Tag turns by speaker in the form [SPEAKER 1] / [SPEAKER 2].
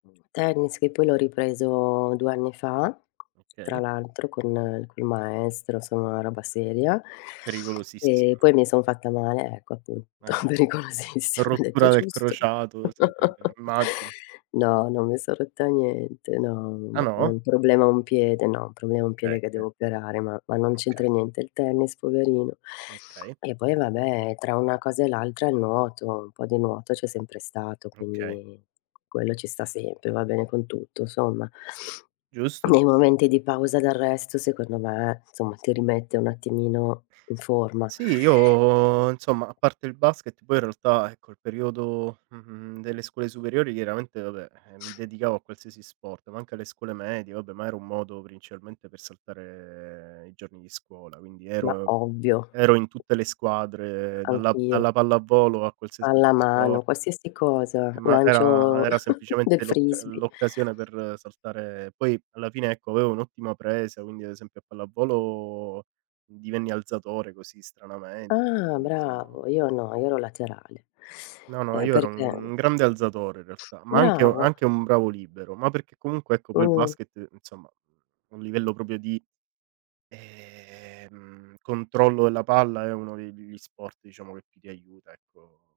[SPEAKER 1] Tennis che poi l'ho ripreso 2 anni fa tra
[SPEAKER 2] Okay.
[SPEAKER 1] l'altro con maestro, insomma una roba seria. E
[SPEAKER 2] Pericolosissima.
[SPEAKER 1] poi mi sono fatta male, ecco appunto,
[SPEAKER 2] Eh, sì.
[SPEAKER 1] pericolosissimo, hai detto
[SPEAKER 2] Rottura del
[SPEAKER 1] giusto.
[SPEAKER 2] crociato, sì, eh, eh, immagino.
[SPEAKER 1] No, non mi son rotta niente, no,
[SPEAKER 2] Ah
[SPEAKER 1] ma ho
[SPEAKER 2] no?
[SPEAKER 1] un problema a un piede, no, un problema a un
[SPEAKER 2] Okay,
[SPEAKER 1] piede che
[SPEAKER 2] okay.
[SPEAKER 1] devo operare, ma ma non
[SPEAKER 2] Oka
[SPEAKER 1] c'entra niente il tennis poverino.
[SPEAKER 2] Okay.
[SPEAKER 1] E poi vabbè tra una cosa e l'altra il nuoto, un po' di nuoto c'è sempre stato,
[SPEAKER 2] Okay.
[SPEAKER 1] quindi quello ci sta sempre, va bene con tutto somma.
[SPEAKER 2] Giusto,
[SPEAKER 1] Nei
[SPEAKER 2] gius
[SPEAKER 1] momenti di pausa d'arresto secondo me, insomma, ti rimette un attimino in forma.
[SPEAKER 2] Sì, io insomma, a parte il basket poi in realtà, ecco, il periodo mhmm, mhmm, delle scuole superiori chiaramente vabbè, eh, mi dedicavo a qualsiasi sport, ma anche alle scuole medie, vabbè ma era un modo principalmente per saltare i giorni di scuola, quindi
[SPEAKER 1] Ma
[SPEAKER 2] ero
[SPEAKER 1] ovvio.
[SPEAKER 2] ero in tutte le squadre dalla
[SPEAKER 1] Anch'io.
[SPEAKER 2] dalla pallavolo a qualsiasi altro
[SPEAKER 1] Pallamano,
[SPEAKER 2] sport.
[SPEAKER 1] qualsiasi cosa,
[SPEAKER 2] Eh, ma era
[SPEAKER 1] lancio
[SPEAKER 2] era
[SPEAKER 1] del
[SPEAKER 2] semplicemente l'occa
[SPEAKER 1] frisbee.
[SPEAKER 2] l'occasione per saltare poi alla fine ecco avevo un'ottima presa, quindi ad esempio a pallavolo divenni alzatore, così, stranamente,
[SPEAKER 1] Ah
[SPEAKER 2] quindi insomma
[SPEAKER 1] bravo, io no, io ero laterale,
[SPEAKER 2] No no,
[SPEAKER 1] ehm,
[SPEAKER 2] io ero
[SPEAKER 1] perché
[SPEAKER 2] un grande alzatore in realtà, ma anche u
[SPEAKER 1] Bravo.
[SPEAKER 2] anche un bravo libero, ma perché comunque ecco quel
[SPEAKER 1] Mh.
[SPEAKER 2] basket, insomma, a un livello proprio di ehm controllo della palla è uno de degli sport diciamo che più ti aiuta ecco.